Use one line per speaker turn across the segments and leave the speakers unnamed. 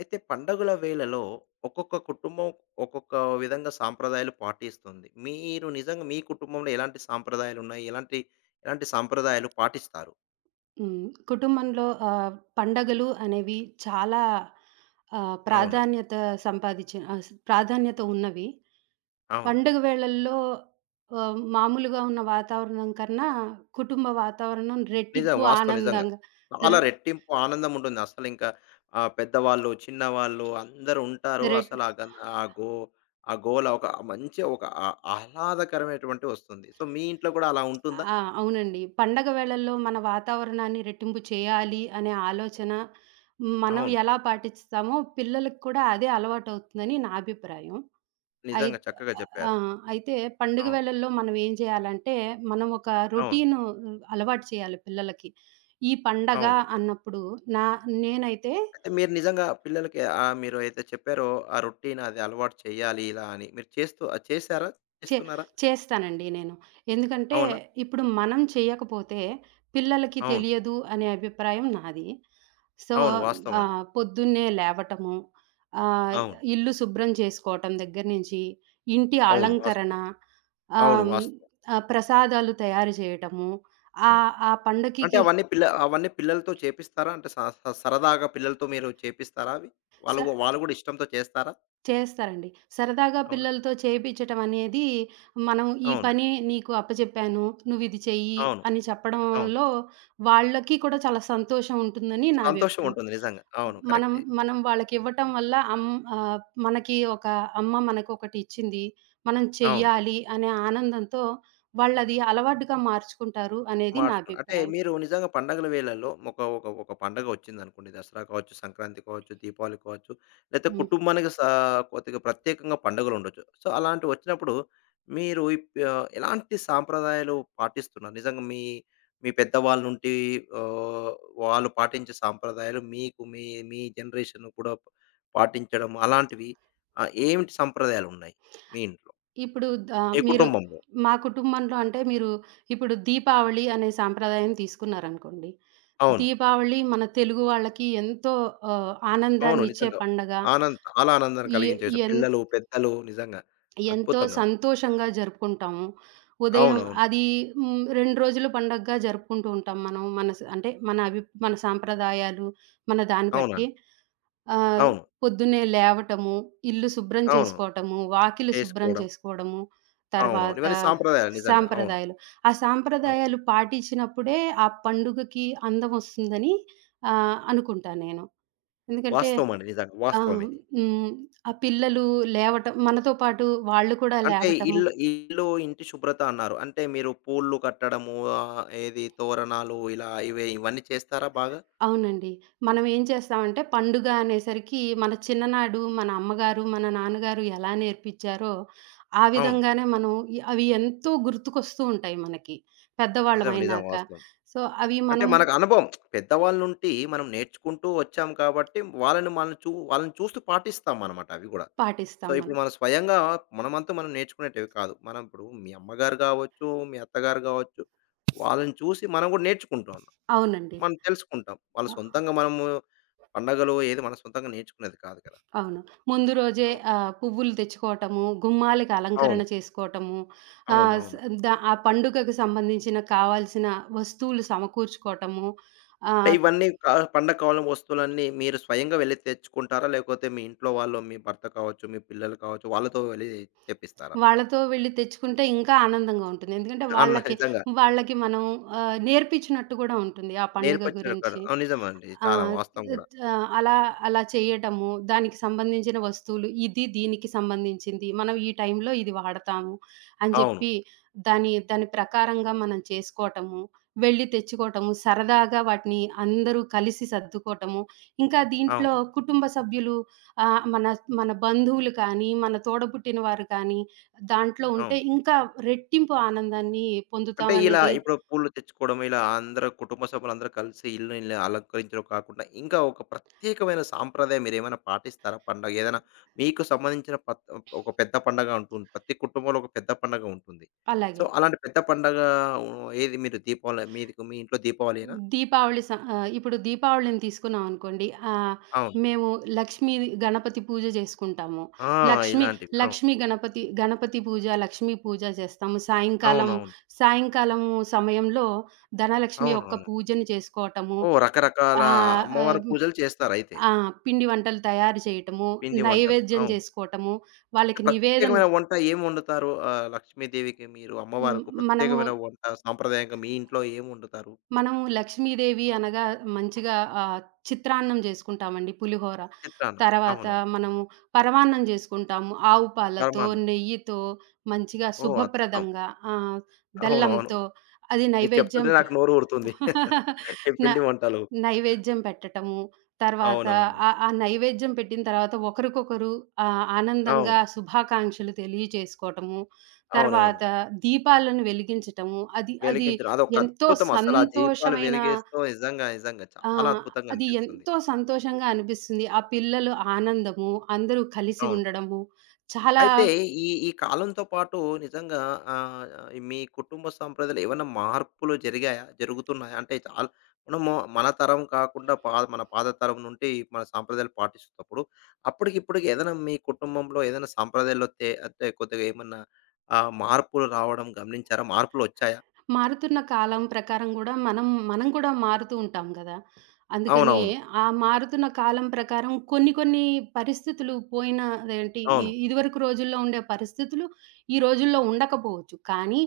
అయితే పండగల వేళలో ఒక్కొక్క కుటుంబం ఒక్కొక్క విధంగా సాంప్రదాయాలు పాటిస్తుంది. మీరు నిజంగా మీ కుటుంబంలో ఎలాంటి సాంప్రదాయాలు ఉన్నాయి? ఎలాంటి ఎలాంటి సాంప్రదాయాలు పాటిస్తారు?
హ్మ్. కుటుంబంలో పండగలు అనేవి చాలా
అవునండి.
ప్రాధాన్యత సంపాదించిన ఆహ్, స్ ప్రాధాన్యత ఉన్నవి. పండుగ
అవునండి.
వేళల్లో మామూలుగా ఉన్న వాతావరణం కన్నా కుటుంబ వాతావరణం
నిజం.
రెట్టింపు
వాస్తవం నిజంగా.
ఆనందంగా.
చాలా
రె
రెట్టింపు ఆనందం ఉంటుంది. అసలింక పెద్దవాళ్ళు, చిన్నవాళ్ళు అందరూ ఉంటారు.
రెట్
అసలు ఆ గోల ఒక మంచి ఒక ఆహ్లాదకరమైనటువంటిది వస్తుంది. సో, మీ ఇంట్లో కూడా అలా ఉంటుందా?
ఆ! అవునండి. పండగ వేళల్లో మన వాతావరణాన్ని రెట్టింపు చేయాలి అనే ఆలోచన, మనం
అవును.
ఎలా పాటిస్తామో పిల్లలకి కూడా అదే అలవాటవుతుందని నా అభిప్రాయం.
నిజంగా
అయిత్
చక్కగా
ఆ!
చెప్పారు.
అయితే పండుగ
అవును.
వేళల్లో మనం ఏం చేయాలంటే, మనం ఒక
అవును.
రొటీను అలవాటు చేయాలి పిల్లలకి. ఈ పండగ
అవును.
అన్నప్పుడు నా నేనైతే
అంటే మీరు నిజంగా పిల్లలకి మీరు అయితే చెప్పారో ఆ రొటీన్ అది అలవాటు చేయాలి ఇలా అని. మీరు చేస్తూ చేసారా?
చే
చేస్తున్నారా?
చేస్తానండి నేను. ఎందుకంటే,
అవునా?
ఇప్పుడు మనం చేయకపోతే పిల్లలకి
అవును.
తెలియదు అనే అభిప్రాయం నాది. సో,
అవును. వాస్తవం అండి.
పొద్దున్నే లేవటము, ఆహ్,
అవును.
ఇల్లు శుభ్రం చేసుకోవటం దగ్గర నుంచి, ఇంటి
అవును.
అలంకరణ,
వాస్తవం.
ఆహ్,
అవును.
హ్మ్,
వాస్తవం.
ప్రసాదాలు తయారు చేయటము,
ఆ!
ఆ ఆ
అంటే
పండగకి
అవన్నీ పిల్లలతో చేపిస్తారా? అంటే స స సరదాగా పిల్లలతో మీరు చేపిస్తారా అవి?
స
వాళ్ళు గూడా ఇష్టంతో చేస్తారా?
చేస్తారండి. సరదాగా
అవునా?
పిల్లలతో చేపిచ్చటం అనేది, మనం ఈ
అవును.
పని నీకు అప్పచెప్పాను. నువ్విది చెయ్యి
అవును.
అని
అవును.
చెప్పడంలో వాళ్ళకి కూడా చాలా సంతోషం ఉంటుందని నా
సంతోషం
అభిప్రాయం.
ఉంటుంది నిజంగా. అవును.
మనం
కరెక్టే.
మనం వాళ్ళకివ్వటం వల్ల ఆహ్, మనకి ఒక అమ్మ మనకొకటిచ్చింది. మనం
అవును.
చెయ్యాలి అనే ఆనందంతో వాళ్ళది అలవాటుగా మార్చుకుంటారు అనేది నా
మార్చుకున్నా. అంటే
అభిప్రాయం.
మీరు నిజంగా పండగల వేళల్లో ఒక ఒక ఒక పండగ వచ్చిందనుకోండి. దసరా కావచ్చు, సంక్రాంతి కావచ్చు, దీపావళి కావచ్చు, లేతే
హ్మ్.
కుటుంబానికి సా కొద్దిగా ప్రత్యేకంగా పండుగలుండొచ్చు. సో, అలాంటివి వచ్చినప్పుడు మీరు ఎలాంటి సాంప్రదాయాలు పాటిస్తున్నారు? నిజంగా మీ మీ పెద్దవాళ్ళ నుండి ఆహ్, వాళ్ళు పాటించే సాంప్రదాయాలు మీకు మీ మీ జనరేషన్ కూడా పాటించడం అలాంటివి ఏమిటి సంప్రదాయాలున్నాయి మీ ఇంట్లో?
ఇప్పుడు ఆహ్,
మీ
మీరు
కుటుంబంలో?
మా కుటుంబంలో అంటే మీరు ఇప్పుడు దీపావళి అనే సాంప్రదాయం తీసుకున్నారనుకోండి.
అవును.
దీపావళి మన తెలుగు వాళ్ళకి ఎంతో
అవును.
ఆనందాన్నిచ్చే
నిజంగా.
పండగ.
ఆనంద్ చాలా ఆనందాన్ని
ఎ
కలిగించే విషయం.
ఎన్
పిల్లలు, పెద్దలు నిజంగా
ఎంతో
అద్భుతంగా.
సంతోషంగా జరుపుకుంటాము. ఉదయం
అవునవును.
అది 2 రోజులు పండగగా జరుపుకుంటూ ఉంటాం మనం. మన స అంటే మన అవి మన సాంప్రదాయాలు, మన దాన్ని బట్టి.
అవునండి.
ఆహ్,
అవును.
పొద్దున్నే లేవటము, ఇల్లు శుభ్రం
అవును.
చేసుకోవటము, వాకిలి శుభ్రం
చేసుకోవడం.
చేసుకోవడము,
అవునవును.
తర్వాత
ఇవన్నీ సాంప్రదాయాలు నిజంగా. అవును.
సాంప్రదాయాలు. ఆ
అవును.
సాంప్రదాయాలు పాటించినప్పుడే ఆ పండుగకి అందం వస్తుందని అనుకుంటా నేను. ఎందుకంటే
వాస్తవం అండి. నిజంగా. వాస్తవం
ఆహ్,
ఇది.
హ్మ్. ఆ పిల్లలు లేవటం, మనతో పాటు వాళ్ళు కూడా
అంటే
లేవటము.
ఇల్లు ఇల్లు, ఇంటి శుభ్రత అన్నారు. అంటే మీరు పూలు కట్టడము, ఏది తోరణాలు ఇలా ఇవన్నీ చేస్తారా బాగా?
అవునండి. మనం ఏం చేస్తామంటే, పండుగ అనేసరికి మన చిన్ననాడు మన అమ్మగారు, మన నాన్నగారు ఎలా నేర్పిచ్చారో ఆ
అవును.
విధంగానే మనం, అవి ఎంతో గుర్తుకొస్తూ ఉంటాయి మనకి,
నిజం. నిజం.
పెద్దవాళ్ళమయినాక.
వాస్తవం.
సో, అవి
అంటే
మనం
మనకు అనుభవం. పెద్దవాళ్ళ నుండి మనం నేర్చుకుంటూ వచ్చాం కాబట్టి వాళ్ళని మనల్ని చూ వాళ్ళని చూస్తూ పాటిస్తామనమాట అవి గూడా. సో,
పాటిస్తాం మనం.
ఇప్పుడు మన స్వయంగా మనమంతు మనం నేర్చుకునేటివి కాదు. మనం ఇప్పుడు మీ అమ్మగారు గావచ్చు, మీ అత్తగారు గావచ్చు, వాళ్ళని చూసి మనం గూడా నేర్చుకుంటాం.
అవునండి.
మనం తెలుసుకుంటాం. వాళ్ళ
అ
సొంతంగా మనము పండగలు ఏది మన సొంతంగా నేర్చుకునేది కాదు కదా!
అవును. ముందు రోజే
అవును.
పువ్వులు తెచ్చుకోవటము, గుమ్మాలకి
అవును.
అలంకరణ చేసుకోవటము,
అవును.
ఆహ్, స్
అవును.
ద ఆ పండుగకు సంబంధించిన కావాల్సిన వస్తువులు సమకూర్చుకోవటము.
అంటే
ఆహ్,
ఇవన్నీ కా పండగ కాలం వస్తువులన్నీ మీరు స్వయంగా వెళ్లి తెచ్చుకుంటారా? లేకపోతే మీ ఇంట్లో వాళ్ళు, మీ భర్త కావచ్చు, మీ పిల్లలు కావచ్చు, వాళ్ళతో వెళ్లి తెప్పిస్తారా?
వాళ్ళతో వెళ్లి తెచ్చుకుంటే ఇంకా ఆనందంగా ఉంటుంది. ఎందుకంటే
అన్న నిజంగా
వాళ్ళకి మనం నేర్పించినట్టు గూడా ఉంటుంది ఆ పండుగ
నేర్పించిన కాదు.
గురించి.
అవును. నిజమండి.
ఆ!
చాలా వాస్తవం
త్
గూడా.
ఆహ్, అలా అలా చేయటము, దానికి సంబంధించిన వస్తువులు, ఇది దీనికి సంబంధించింది. మనం ఈ టైంలో ఇది వాడతాము అని
అవును.
జెప్పి, దాని దాని ప్రకారంగా మనం చేసుకోటము, వెళ్లి తెచ్చుకోటము, సరదాగా వాటిని అందరూ కలిసి సర్దుకోటము. ఇంకా
అవును.
దీంట్లో కుటుంబ సభ్యులు, ఆహ్, మన మన బంధువులు కానీ, మన తోడబుట్టిన వారు కానీ, దాంట్లో ఉంటే
అవును.
ఇంకా రెట్టింపు ఆనందాన్ని
అంటే ఇలా
పొందుతామనేది.
ఇప్పుడు పూలు తెచ్చుకోవడం, ఇలా అందరూ కుటుంబ సభ్యులందరూ కలిసి ఇల్లుని ఇలా అలంకరించడం కాకుండా, ఇంకా ఒక ప్రత్యేకమైన సాంప్రదాయం మీరేమైనా పాటిస్తారా పండగ? ఏదైనా మీకు సంబంధించిన పత్ ఒక పెద్ద పండగ ఉంటుంది. ప్రతి కుటుంబంలో ఒక పెద్ద పండగ ఉంటుంది. సో,
అలాగే.
అలాంటి పెద్ద పండగ, హ్మ్, ఏది మీరు దీపావళి మీదికు మీ ఇంట్లో దీపావళేనా?
ఇప్పుడు దీపావళిని తీసుకున్నాం అనుకోండి.
అవును.
మేము లక్ష్మీ గణపతి పూజ చేసుకుంటాము.
ఆ!
లక్ష్మి,
ఇలాంటివి. అవును.
లక్ష్మి గణపతి, గణపతి పూజ, లక్ష్మీ పూజ చేస్తాము.
అవునవును.
సాయంకాలం సమయంలో ధనలక్ష్మి యొక్క
అవునవును.
పూజను చేసుకోవటము.
ఓహ్! రకరకాల
ఆహ్,
అమ్మవారి
ఆహ్,
పూజలు చేస్తారయితే.
ఆ! పిండి వంటలు తయారు చేయటము,
పిండి వంటలు.
నైవేద్యం
అవును.
చేసుకోవటము, వాళ్ళకి నివేదన.
ప్రత్యేకమైన వంట ఏం వండుతారు? లక్ష్మీదేవికి మీరు
హ్మ్.
అమ్మవారుకు
మనము
ప్రత్యేకమైన వంట సాంప్రదాయంగా మీ ఇంట్లో ఏం వండుతారు?
మనం లక్ష్మీదేవి అనగా మంచిగా, చిత్రాన్నం చేసుకుంటామండి, పులిహోర.
చిత్రాన్నం.
తర్వాత
అవును.
మనము పరమాన్నం చేసుకుంటాము. ఆవు పాలతో,
పరమాన్నం.
నెయ్యితో మంచిగా
ఓహ్! అద్భుతం.
శుభప్రదంగా, ఆహ్,
అవునవును.
బెల్లంతో. అది
మీరు
నైవేద్యం.
చెప్తుంటే నాకు నోరు ఊరుతుంది. ఈ
న
పిండి వంటలు.
నైవేద్యం పెట్టటము. తర్వాత
అవునవును.
ఆ నైవేద్యం పెట్టిన తర్వాత ఒకరికొకరు
అవును.
ఆనందంగా శుభాకాంక్షలు తెలియచేసుకోవటము.
అవునవును.
తర్వాత దీపాలను వెలిగించటము. అది అది
వెలిగించడం అదొక
ఎంతో
అద్భుతం. అసలు ఆ దీపాలు
సంతోషమైన
వెలిగిస్తూ నిజంగా, నిజంగా చాలా
ఆహ్,
అద్భుతంగా
అది
అనిపిస్తుంది.
ఎంతో సంతోషంగా అనిపిస్తుంది. ఆ పిల్లలు ఆనందము, అందరూ కలిసి
అవును.
ఉండడము చాలా.
అయితే ఈ ఈ కాలంతో పాటు నిజంగా, ఆహ్, మీ కుటుంబ సంప్రదాయాలు ఏవన్నా మార్పులు జరిగాయా? జరుగుతున్నాయా? అంటే చాలా మనము మన పాత తరం నుండి మన సాంప్రదాయాలు పాటిస్తున్నప్పుడు అప్పటికి ఇప్పటికి ఏదైనా మీ కుటుంబంలో ఏదైనా సాంప్రదాయాల్లో తే అంటే కొద్దిగా ఏమన్నా మార్పులు రావడం గమనించారా? మార్పులొచ్చాయా?
మారుతున్న కాలం ప్రకారం గూడా మనం కూడా మారుతూ ఉంటాం గదా! అందుకని
అవునవును. అవును.
ఆ మారుతున్న కాలం ప్రకారం కొన్ని కొన్ని పరిస్థితులు పోయిన, అదేంటి ఇ
అవును,
ఇదివరకు రోజుల్లో ఉండే పరిస్థితులు ఈ రోజుల్లో ఉండకపోవచ్చు. కానీ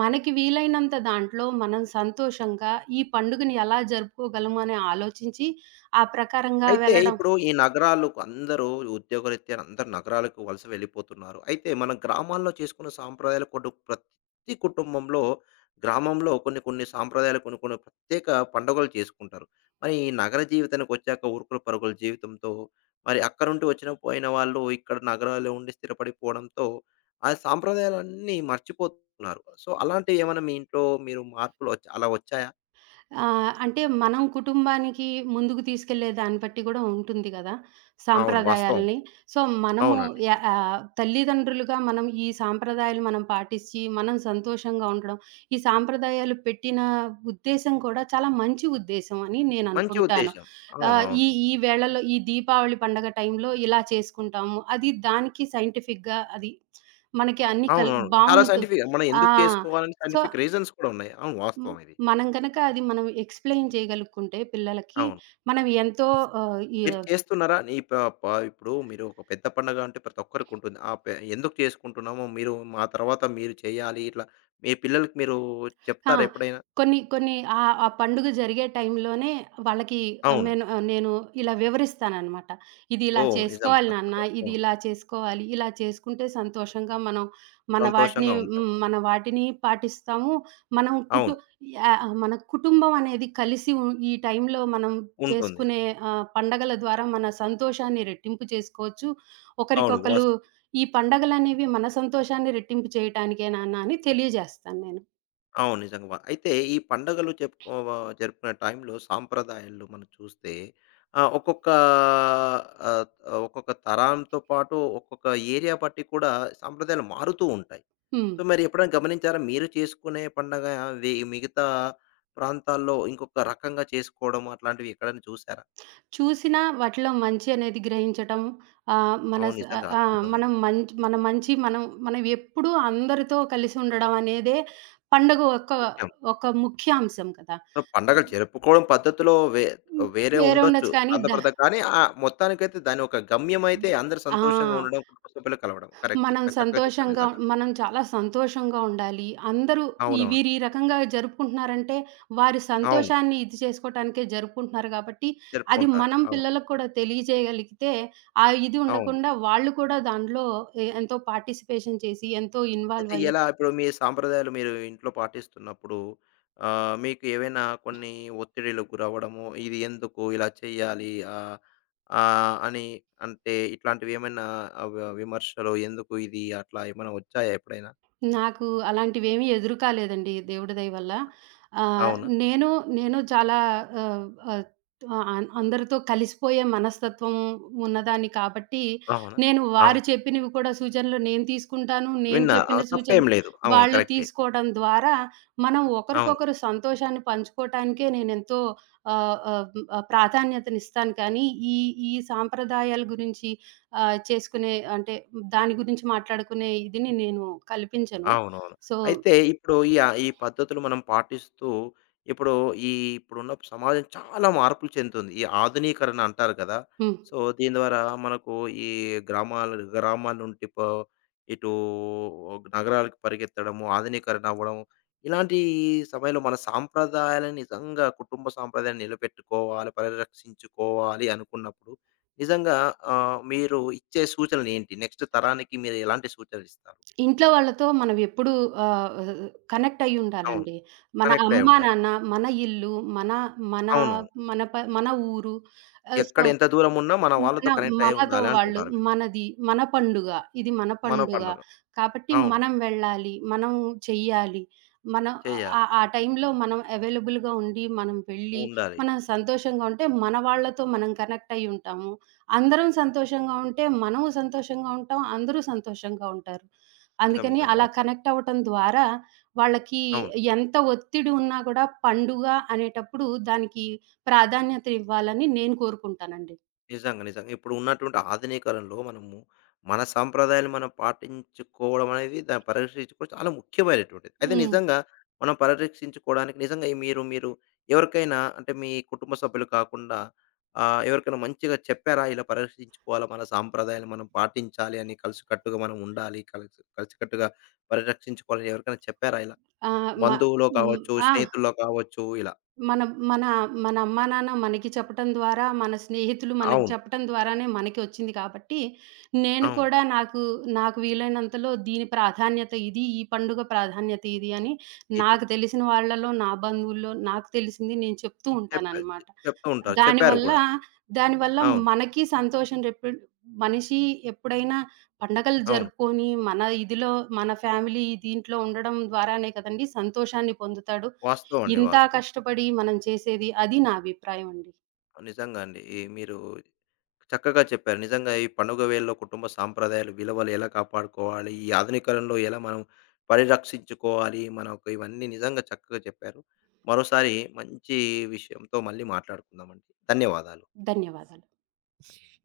మనకి వీలైనంత దాంట్లో మనం సంతోషంగా ఈ పండుగని ఎలా జరుపుకోగలము అని ఆలోచించి, ఆ ప్రకారంగా
అయితే
వెళ్ళడం.
ఇప్పుడు ఈ నగరాలకు అందరూ ఉద్యోగరీత్యా అందరూ నగరాలకు వలస వెళ్ళిపోతున్నారు. అయితే మన గ్రామాల్లో చేసుకున్న సాంప్రదాయాలు కొడు ప్రతి కుటుంబంలో గ్రామంలో కొన్ని కొన్ని సాంప్రదాయాలు కొన్ని కొన్ని ప్రత్యేక పండుగలు చేసుకుంటారు. మరి ఈ నగర జీవితానికి వచ్చాక ఊరుకుల పరుగుల జీవితంతో మరి అక్కడ నుండి వచ్చిన పోయిన వాళ్ళు ఇక్కడ నగరాల్లో ఉండి స్థిరపడిపోవడంతో ఆ సాంప్రదాయాలన్నీ మర్చిపోతున్నారు. సో, అలాంటివి ఏమైనా మీ ఇంట్లో మీరు మార్పులు వచ్చా అలా వచ్చాయా?
అంటే మనం కుటుంబానికి ముందుకు తీసుకెళ్ళే దాన్ని బట్టి గూడా ఉంటుంది గదా!
అవును. వాస్తవం
సాంప్రదాయాల్ని.
అది.
సో, మనము
అవునండి.
తల్లిదండ్రులుగా మనం ఈ సాంప్రదాయాలు మనం పాటిచ్చి, మనం సంతోషంగా ఉండడం, ఈ సాంప్రదాయాలు పెట్టిన ఉద్దేశ్యం కూడా చాలా మంచి ఉద్దేశ్యం అని
మంచి
నేననుకుంటాను.
ఉద్దేశ్యం. అవునవును.
ఈ ఈ వేళలో ఈ దీపావళి పండగ టైంలో ఇలా చేసుకుంటాము. అది దానికి సైంటిఫిక్‌గా అది మనకి అన్ని
అవునవును. చాలా
బావుంటు.
సైంటిఫిక్‌గా మనం
ఆ!
ఎందుకు చేసుకోవాలని
సో
సైంటిఫిక్ రీజన్స్ కూడా ఉన్నాయి. అవును.
హ్మ్.
వాస్తవం ఇది.
మనం గనక అది మనం ఎక్స్‌ప్లెయిన్ చేయగలుక్కుంటే పిల్లలకి,
అవును.
మనం ఎంతో నిజం. ఆహ్, ఈ
మీరు
ఆ,
చేస్తున్నారా? నీ ప ప ఇప్పుడు మీరు ఒక పెద్ద పండగ అంటే ప్రతి ఒక్కరికి ఉంటుంది. ఆ పె ఎందుకు చేసుకుంటున్నామో మీరు మా తర్వాత మీరు చేయాలి ఇట్లా మీ పిల్లలకి మీరు
ఆ!
చెప్తారా ఎప్పుడైనా?
కొన్ని కొన్ని ఆ పండుగ జరిగే టైంలోనే వాళ్ళకి
అవును.
నేను ఇలా వివరిస్తాననమాట. ఇది ఇలా
ఓహ్! నిజం.
చేసుకోవాలి నాన్న,
అద్భుతం.
ఇది
అవును.
ఇలా చేసుకోవాలి, ఇలా చేసుకుంటే సంతోషంగా మనం మన వాటిని.
సంతోషంగా ఉంటాం.
హ్మ్. మన వాటిని పాటిస్తాము. మనం కుటు
అవును.
యాహ్! మన కుటుంబం అనేది కలిసి ఈ టైంలో మనం
ఉంటుంది.
చేసుకునే పండగల ద్వారా మన సంతోషాన్ని రెట్టింపు చేసుకోవచ్చు.
అవును.
ఒకరికొకలు
వాస్తవం.
ఈ పండగలనేవి మన సంతోషాన్ని రెట్టింపు చేయటానికే నాన్న అని తెలియజేస్తాను నేను.
అవును. నిజంగా వ అయితే ఈ పండుగలు చెప్పుకో జరుపుకునే టైంలో సాంప్రదాయాలు మనం చూస్తే ఒక్కొక్క ఆహ్, ఒక్కొక్క తరంతో పాటు ఒక్కొక్క ఏరియా బట్టి కూడా సాంప్రదాయాలు మారుతూ ఉంటాయి.
హ్మ్.
సో, మరి ఎప్పుడైనా గమనించారా? మీరు చేసుకునే పండగ మిగతా ప్రాంతాల్లో ఇంకొక రకంగా చేసుకోవడం అట్లాంటివి ఎక్కడైనా చూసారా?
చూసినా వాటిలో మంచి అనేది గ్రహించటం. ఆహ్, మన
అవును.
స ఆహ్,
నిజంగా
ఆహ్,
అద్భుతం
మనం
ఇది.
మంచ్ మన మంచి మనం మనం ఎప్పుడూ అందరితో కలిసి ఉండడం అనేదే పండుగ. ఒక
ముఖ్యం.
ఒక ముఖ్య అంశం కదా!
పండగలు జరుపుకోవడం పద్ధతిలో
ఉమ్,
వేరే
వేరే
ఉండొచ్చు.
ఉండొచ్చు కానీ ద
కానీ మొత్తానికైతే దాని ఒక గమ్యం అయితే అందరూ
ఆ!
సంతోషంగా ఉండడం, కుటుంబ సభ్యులు కలవడం. కరెక్ట్.
మనం
చక్కగా చెప్పారు
సంతోషంగా
నిజంగా.
మనం చాలా సంతోషంగా ఉండాలి. అందరూ ఈ
అవునవును.
వీరు ఈ రకంగా జరుపుకుంటున్నారంటే, వారి
అవును.
సంతోషాన్ని ఇది చేసుకోటానికే జరుపుకుంటున్నారు కాబట్టి, అది
జరుపుకుంటారు.
మనం
అవును.
పిల్లలకు కూడా తెలియజేయగలిగితే, ఆ ఇది
అవును.
ఉండకుండా వాళ్ళు కూడా దాంట్లో ఎంతో పార్టిసిపేషన్ చేసి, ఎంతో
అయితే
ఇన్వాల్వ్ అయ్యి.
ఎలా ఇప్పుడు మీ సాంప్రదాయాలు మీరు ఇంట్లో పాటిస్తున్నప్పుడు మీకు ఏవైనా కొన్ని ఒత్తిడిలకు గురవ్వడము, ఇది ఎందుకు ఇలా చేయాలి ఆహ్, ఆహ్, అని అంటే ఇట్లాంటివి ఏమైనా ఆహ్, వి విమర్శలు ఎందుకు ఇది అట్లా ఏమైనా వచ్చాయా ఎప్పుడైనా?
నాకు అలాంటివేమీ ఎదురు కాలేదండి, దేవుడి దయ వల్ల. ఆహ్,
అవునా?
నేను, నేను చాలా ఆహ్, ఆహ్, ఆహ్, అందరితో కలిసిపోయే మనస్తత్వం ఉన్నదాన్ని కాబట్టి,
అవునా?
నేను వారు
అవును.
చెప్పినవి కూడా సూచనలు నేను తీసుకుంటాను. నేను
విన్నారు. ఆ!
చెప్పిన
తప్పేం
సూచనలు
లేదు. అవును.
వాళ్ళు
కరెక్టే.
తీసుకోవడం ద్వారా, మనం
ఆ!
ఒకరికొకరు సంతోషాన్ని పంచుకోవటానికే నేనెంతో ఆహ్, ఆహ్, ఆహ్, ప్రాధాన్యతనిస్తాను కానీ, ఈ సాంప్రదాయాల గురించి చేసుకునే అంటే దాని గురించి మాట్లాడుకునే ఇదిని నేను కల్పించను.
అవునవును.
సో
అయితే ఇప్పుడు ఈ పద్ధతులు మనం పాటిస్తూ ఇప్పుడు ఈ ఇప్పుడున్న సమాజం చాలా మార్పులు చెందుతుంది. ఈ ఆధునీకరణ అంటారు కదా!
హ్మ్.
సో, దీని ద్వారా మనకు ఈ గ్రామాల గ్రామాల నుండి ప ఇటు నగరాలకు పరిగెత్తడము, ఆధునీకరణ అవ్వడం ఇలాంటి సమయంలో మన సాంప్రదాయాలను నిజంగా కుటుంబ సాంప్రదాయాన్ని నిలబెట్టుకోవాలి, పరిరక్షించుకోవాలి అనుకున్నప్పుడు నిజంగా మీరు ఇచ్చే సూచనలు ఏంటి? నెక్స్ట్ తరానికి మీరు ఎలాంటి సూచనలు ఇస్తారు?
ఇంట్లో వాళ్ళతో మనం ఎప్పుడూ ఆహ్, కనెక్ట్
అవును.
అయ్యుండాలండి. మన
కనెక్ట్ అయి
అమ్మ,
ఉండాలి.
నాన్న, మన ఇల్లు, మన మన
అవును.
మన మన ఊరు.
ఎక్కడ
సో
ఎంత దూరం ఉన్నా మన
మన
వాళ్ళతో కనెక్ట్ అయ్యి
మనతో
ఉండాలి
వాళ్ళు,
అంటున్నారు మీరు.
మనది, మన పండుగ. ఇది మన
మన
పండుగ.
పండుగ.
కాబట్టి
అవును.
మనం వెళ్ళాలి. మనం చెయ్యాలి. మన ఆ
చేయాలి.
ఆ టైంలో మనం అవైలబుల్‌గా ఉండి, మనం వెళ్ళి,
ఉండాలి.
మనం సంతోషంగా ఉంటే మన వాళ్ళతో మనం కనెక్ట్ అయ్యి ఉంటాము. అందరం సంతోషంగా ఉంటే మనము సంతోషంగా ఉంటాం. అందరూ సంతోషంగా ఉంటారు.
నిజం.
అందుకని
నిజం.
అలా
వాస్తవం.
కనెక్ట్ అవ్వటం ద్వారా వాళ్ళకి
అవును.
ఎంత ఒత్తిడి ఉన్నా కూడా పండుగ అనేటప్పుడు దానికి ప్రాధాన్యత ఇవ్వాలని నేను కోరుకుంటానండి.
నిజంగా. నిజంగా. ఇప్పుడు ఉన్నటువంటి ఆధునిక కాలంలో మనము మన సాంప్రదాయాలు మనం పాటించుకోవడం అనేది, దాన్ని పరిరక్షించుకోవడం చాలా ముఖ్యమైనటువంటిది. అయితే
హ్మ్.
నిజంగా మనం పరిరక్షించుకోవడానికి నిజంగా ఈ మీరు మీరు ఎవరికైనా, అంటే మీ కుటుంబ సభ్యులు కాకుండా ఎవరికైనా మంచిగా చెప్పారా? ఇలా పరిరక్షించుకోవాలా, మన సాంప్రదాయాలు మనం పాటించాలి అని కలిసికట్టుగా మనం ఉండాలి. కలిసికట్టుగా పరిరక్షించుకోవాలని ఎవరికైనా చెప్పారా ఇలా?
ఆ! మ
బంధువులో
హ్మ్.
కావచ్చు,
ఆ!
స్నేహితుల్లో కావచ్చు ఇలా.
మన మన మన అమ్మా, నాన్న మనకి చెప్పటం ద్వారా, మన స్నేహితులు మనకి
అవును.
చెప్పటం ద్వారానే మనకొచ్చింది కాబట్టి, నేను
అవును.
కూడా నాకు, నాకు వీలైనంతలో దీని ప్రాధాన్యత ఇది, ఈ పండుగ ప్రాధాన్యత ఇది అని
ఇది.
నాకు తెలిసిన వాళ్ళలో, నా బంధువుల్లో నాకు తెలిసింది నేను చెప్తూ
చెప్పారు.
ఉంటాననమాట.
చెప్తూ ఉంటారు. చెప్పారు
దానివల్ల,
కూడా.
దానివల్ల
అవును.
మనకి సంతోషం రెప్పు మనిషి ఎప్పుడైనా పండగలు
అవును.
జరుపుకొని, మన ఇదిలో మన ఫ్యామిలీ దీంట్లో ఉండడం ద్వారానే కదండీ సంతోషాన్ని పొందుతాడు.
వాస్తవం అండి.
ఇంత
వాస్తవం.
కష్టపడి మనం చేసేది అది నా అభిప్రాయం అండి.
నిజంగా అండి. ఈ మీరు చక్కగా చెప్పారు. నిజంగా ఈ పండుగ వేళల్లో కుటుంబ సాంప్రదాయాలు, విలువలు ఎలా కాపాడుకోవాలి? ఈ ఆధునికరణలో ఎలా మనం పరిరక్షించుకోవాలి? మనకు ఇవన్నీ నిజంగా చక్కగా చెప్పారు. మరోసారి మంచి విషయంతో మళ్ళీ మాట్లాడుకుందామండి. ధన్యవాదాలు.
ధన్యవాదాలు.